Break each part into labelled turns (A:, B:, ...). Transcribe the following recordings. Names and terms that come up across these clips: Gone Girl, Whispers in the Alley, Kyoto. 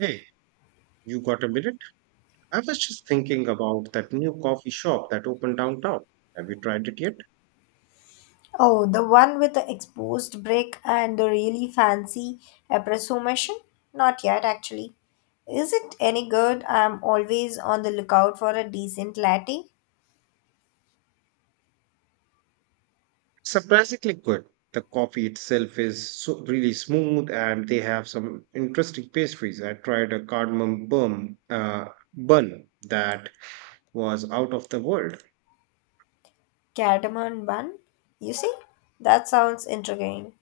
A: Hey, you got a minute? I was just thinking about that new coffee shop that opened downtown. Have you tried it yet?
B: Oh, the one with the exposed brick and the really fancy espresso machine? Not yet, actually. Is it any good? I'm always on the lookout for a decent latte.
A: Surprisingly good. The coffee itself is so really smooth, and they have some interesting pastries. I tried a cardamom bun, that was out of the world.
B: Cardamom bun? You see? That sounds intriguing.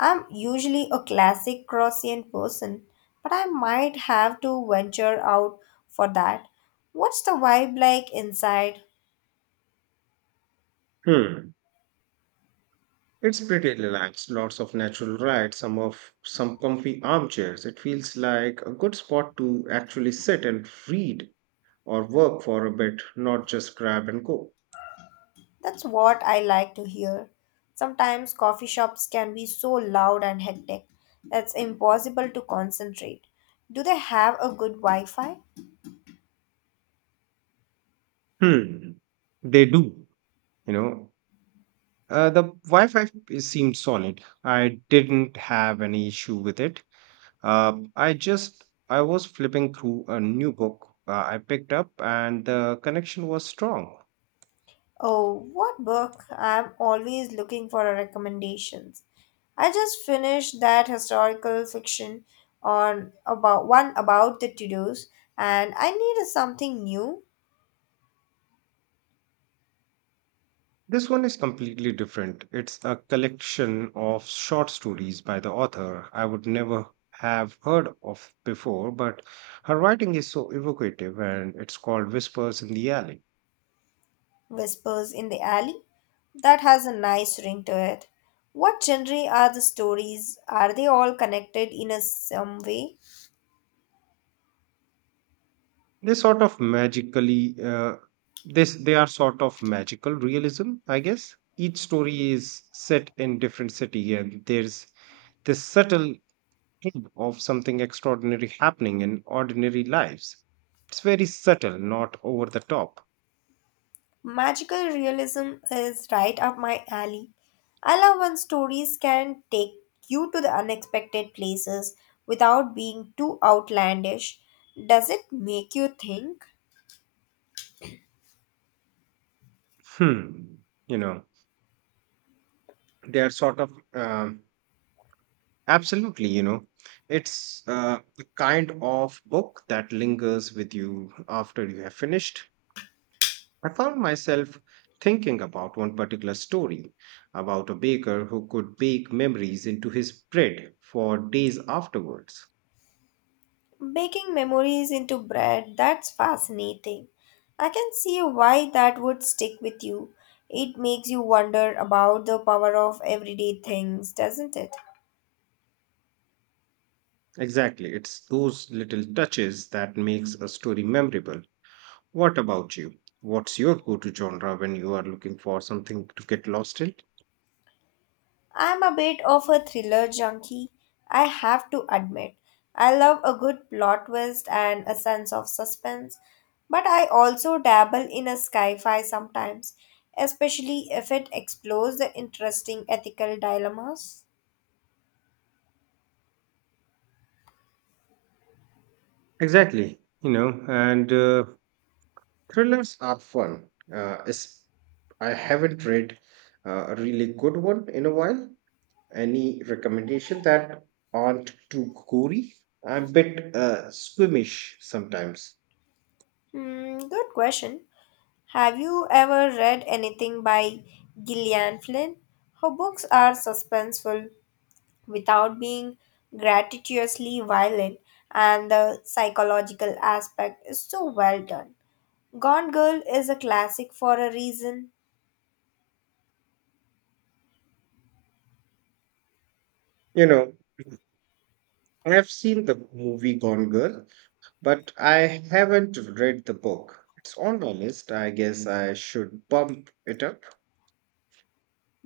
B: I'm usually a classic croissant person, but I might have to venture out for that. What's the vibe like inside?
A: Hmm. It's pretty relaxed. Lots of natural light, some comfy armchairs. It feels like a good spot to actually sit and read or work for a bit, not just grab and go.
B: That's what I like to hear. Sometimes coffee shops can be so loud and hectic that it's impossible to concentrate. Do they have a good Wi Fi?
A: Hmm, they do. You know, the Wi-Fi seemed solid. I didn't have any issue with it. I was flipping through a new book I picked up, and the connection was strong.
B: Oh, what book? I'm always looking for recommendations. I just finished that historical fiction on about one about the Tudors, and I need something new.
A: This one is completely different. It's a collection of short stories by the author I would never have heard of before, but her writing is so evocative and it's called Whispers in the Alley.
B: Whispers in the Alley. That has a nice ring to it. What genre are the stories? Are they all connected in a some way?
A: They sort of magically, uh, they are sort of magical realism, I guess. Each story is set in different city and there's this subtle hint of something extraordinary happening in ordinary lives. It's very subtle, not over the top.
B: Magical realism is right up my alley. I love when stories can take you to the unexpected places without being too outlandish. Does it make you think?
A: Hmm. You know, they're sort of Absolutely, it's the kind of book that lingers with you after you have finished. I found myself thinking about one particular story about a baker who could bake memories into his bread for days afterwards.
B: Baking memories into bread, that's fascinating. I can see why that would stick with you. It makes you wonder about the power of everyday things, doesn't it?
A: Exactly, it's those little touches that makes a story memorable. What about you? What's your go to genre when you are looking for something to get lost in?
B: I'm a bit of a thriller junkie, I have to admit. I love a good plot twist and a sense of suspense, but I also dabble in a sci-fi sometimes, especially if it explores the interesting ethical dilemmas.
A: Exactly, and thrillers are fun. I haven't read a really good one in a while. Any recommendation that aren't too gory? I'm a bit squeamish sometimes.
B: Hmm, good question. Have you ever read anything by Gillian Flynn? Her books are suspenseful without being gratuitously violent, and the psychological aspect is so well done. Gone Girl is a classic for a reason,
A: You know, I've seen the movie Gone Girl, but I haven't read the book. It's on my list. I guess I should bump it up.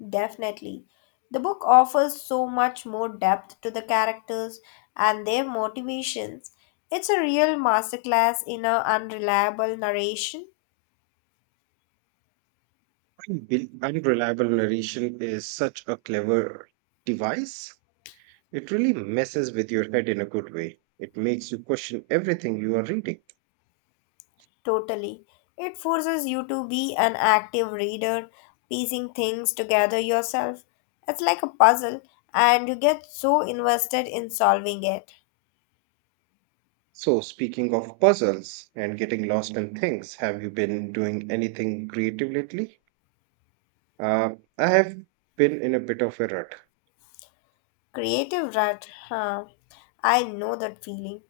B: definitely. The book offers so much more depth to the characters and their motivations. It's a real masterclass in a unreliable narration.
A: Unreliable narration is such a clever device. It really messes with your head in a good way. It makes you question everything you are reading.
B: Totally. It forces you to be an active reader, piecing things together yourself. It's like a puzzle, and you get so invested in solving it.
A: So, speaking of puzzles and getting lost in things, have you been doing anything creative lately? Uh, I have been in a bit of a rut.
B: Creative rut, huh? I know that feeling.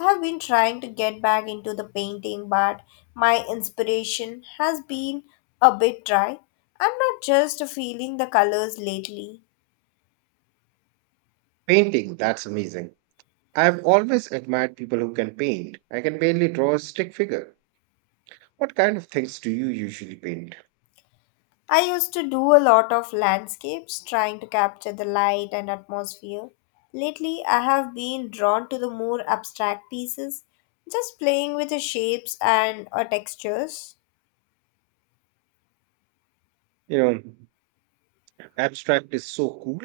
B: I have been trying to get back into the painting, but my inspiration has been a bit dry. I'm not just feeling the colors lately.
A: Painting, that's amazing. I've always admired people who can paint. I can barely draw a stick figure. What kind of things do you usually paint?
B: I used to do a lot of landscapes, trying to capture the light and atmosphere. Lately, I have been drawn to the more abstract pieces, just playing with the shapes and textures.
A: You know, abstract is so cool.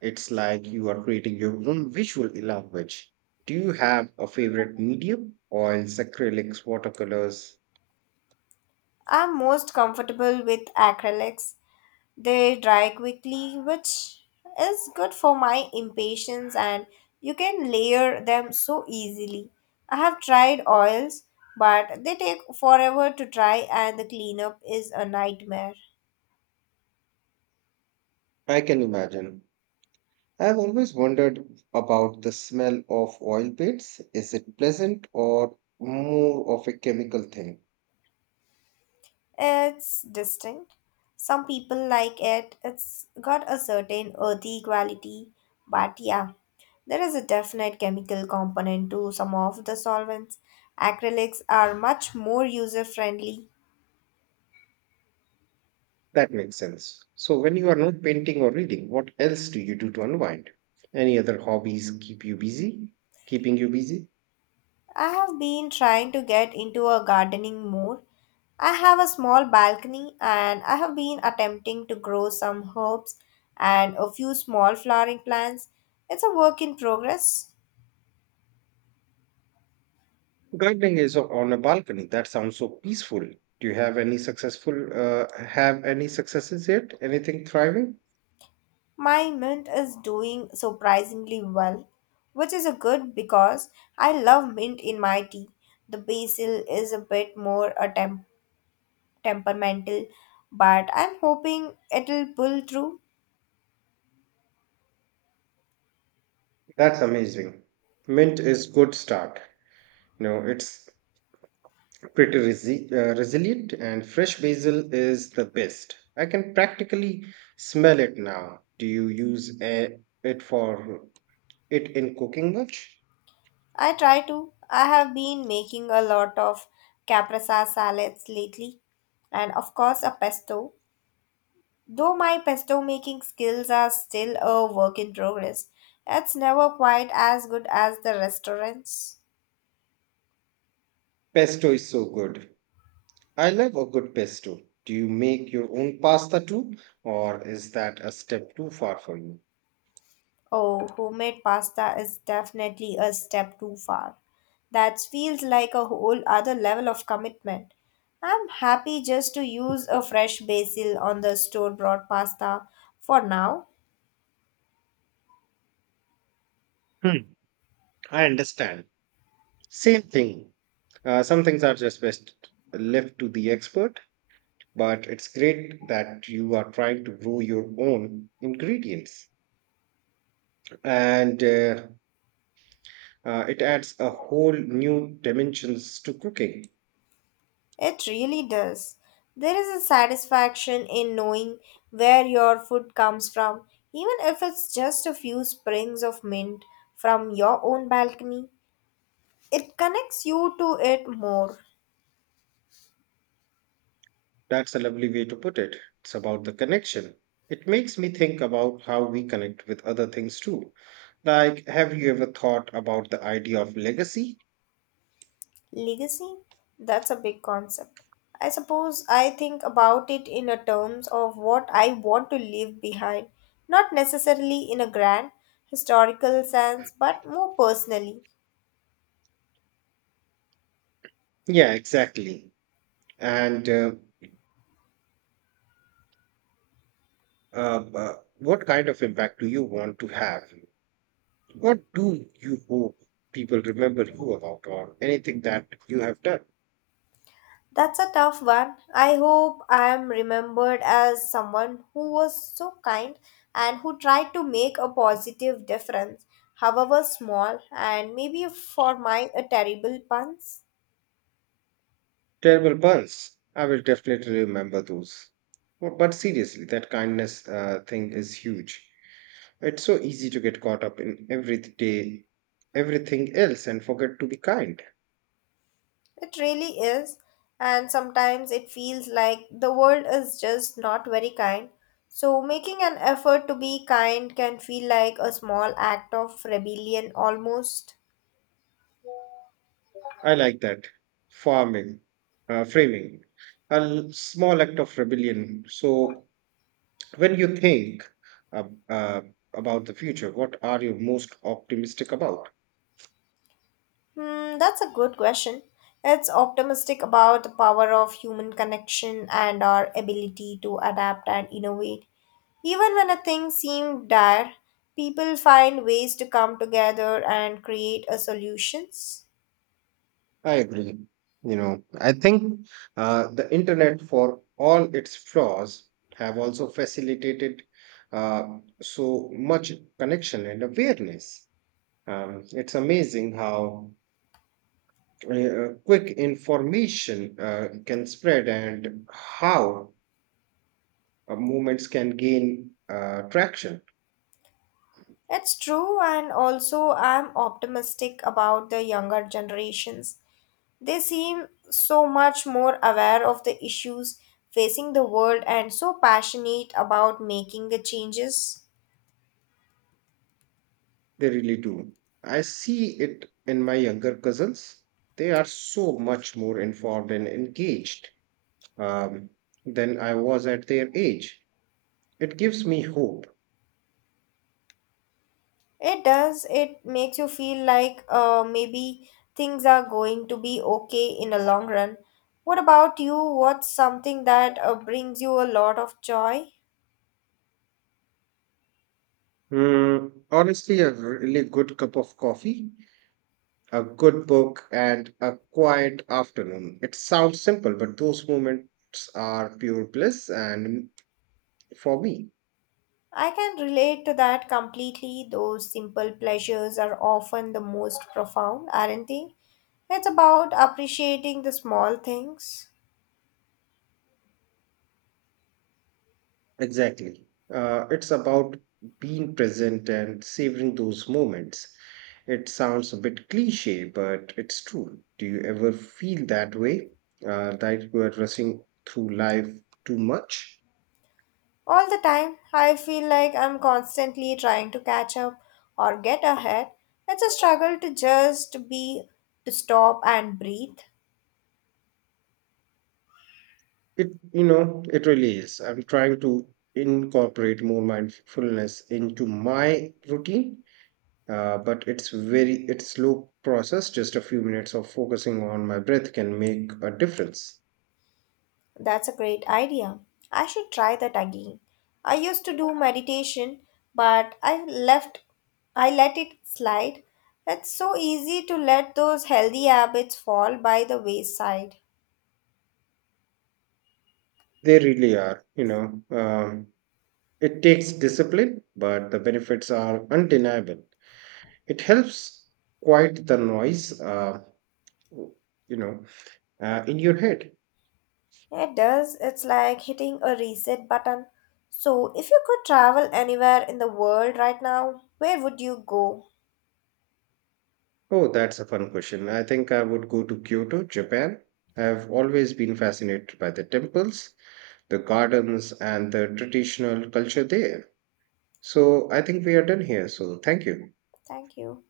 A: It's like you are creating your own visual language. Do you have a favorite medium? Oils, acrylics, watercolors?
B: I'm most comfortable with acrylics. They dry quickly, which is good for my impatience, and you can layer them so easily. I have tried oils, but they take forever to dry, and the cleanup is a nightmare.
A: I can imagine. I've always wondered about the smell of oil paints. Is it pleasant or more of a chemical thing?
B: It's distinct. Some people like it. It's got a certain earthy quality, but yeah, there is a definite chemical component to some of the solvents. Acrylics are much more user friendly.
A: That makes sense. So, when you are not painting or reading, what else do you do to unwind? Any other hobbies keep you busy? Keeping you busy?
B: I have been trying to get into a gardening more. I have a small balcony and I have been attempting to grow some herbs and a few small flowering plants. It's a work in progress.
A: On a balcony. That sounds so peaceful. Do you have any successful, Have any successes yet? Anything thriving?
B: My mint is doing surprisingly well, which is a good because I love mint in my tea. The basil is a bit more a temperamental, but I'm hoping it'll pull through.
A: That's amazing. Mint is good start. You know, it's pretty resilient and fresh basil is the best. I can practically smell it now. Do you use a- it for it in cooking much?
B: I try to. I have been making a lot of caprese salads lately, and of course a pesto. Though my pesto making skills are still a work in progress, it's never quite as good as the restaurants.
A: Pesto is so good. I love a good pesto. Do you make your own pasta too, or is that a step too far for you?
B: Oh, homemade pasta is definitely a step too far. That feels like a whole other level of commitment. I'm happy just to use a fresh basil on the store bought pasta for now.
A: Hmm, I understand. Same thing. Some things are just best left to the expert, but it's great that you are trying to grow your own ingredients. And It adds a whole new dimensions to cooking.
B: It really does. There is a satisfaction in knowing where your food comes from, even if it's just a few sprigs of mint from your own balcony. It connects you to it more.
A: That's a lovely way to put it. It's about the connection. It makes me think about how we connect with other things too. Like, have you ever thought about the idea of legacy?
B: Legacy? That's a big concept. I suppose I think about it in a terms of what I want to leave behind, not necessarily in a grand historical sense, but more personally.
A: Yeah, exactly. And What kind of impact do you want to have? What do you hope people remember you about, or anything that you have done?
B: That's a tough one. I hope I am remembered as someone who was so kind and who tried to make a positive difference, however small, and maybe for my a terrible puns.
A: Terrible buns. I will definitely remember those. But seriously, that kindness thing is huge. It's so easy to get caught up in everyday everything else and forget to be kind.
B: It really is, and sometimes it feels like the world is just not very kind. So, making an effort to be kind can feel like a small act of rebellion almost.
A: I like that. Farming, Framing, a small act of rebellion. So when you think uh, uh, about the future, what are you most optimistic about?
B: Hmm, that's a good question. It's optimistic about the power of human connection and our ability to adapt and innovate. Even when a thing seems dire, people find ways to come together and create a solutions.
A: I agree. You know, I think the internet, for all its flaws, have also facilitated so much connection and awareness. It's amazing how quick information can spread and how movements can gain traction.
B: It's true, and also I'm optimistic about the younger generations. They seem so much more aware of the issues facing the world and so passionate about making the changes.
A: They really do. I see it in my younger cousins. They are so much more informed and engaged um, than I was at their age. It gives me hope.
B: It does, it makes you feel like maybe things are going to be okay in the long run. What about you? What's something that brings you a lot of joy?
A: Mm, honestly, a really good cup of coffee, a good book, and a quiet afternoon. It sounds simple, but those moments are pure bliss and for me.
B: I can relate to that completely. Those simple pleasures are often the most profound, aren't they? It's about appreciating the small things.
A: Exactly. It's about being present and savoring those moments. It sounds a bit cliche, but it's true. Do you ever feel that way? That you are rushing through life too much?
B: All the time, I feel like I'm constantly trying to catch up or get ahead. It's a struggle to just be, to stop and breathe.
A: It really is. I'm trying to incorporate more mindfulness into my routine, but it's slow process. Just a few minutes of focusing on my breath can make a difference.
B: That's a great idea. I should try that again. I used to do meditation, but I let it slide. It's so easy to let those healthy habits fall by the wayside.
A: They really are, Um, it takes discipline, but the benefits are undeniable. It helps quiet the noise, you know, in your head.
B: It does. It's like hitting a reset button. So, if you could travel anywhere in the world right now, where would you go?
A: Oh, that's a fun question. I think I would go to Kyoto, Japan. I've always been fascinated by the temples, the gardens, and the traditional culture there. So I think we are done here. So thank you.
B: Thank you.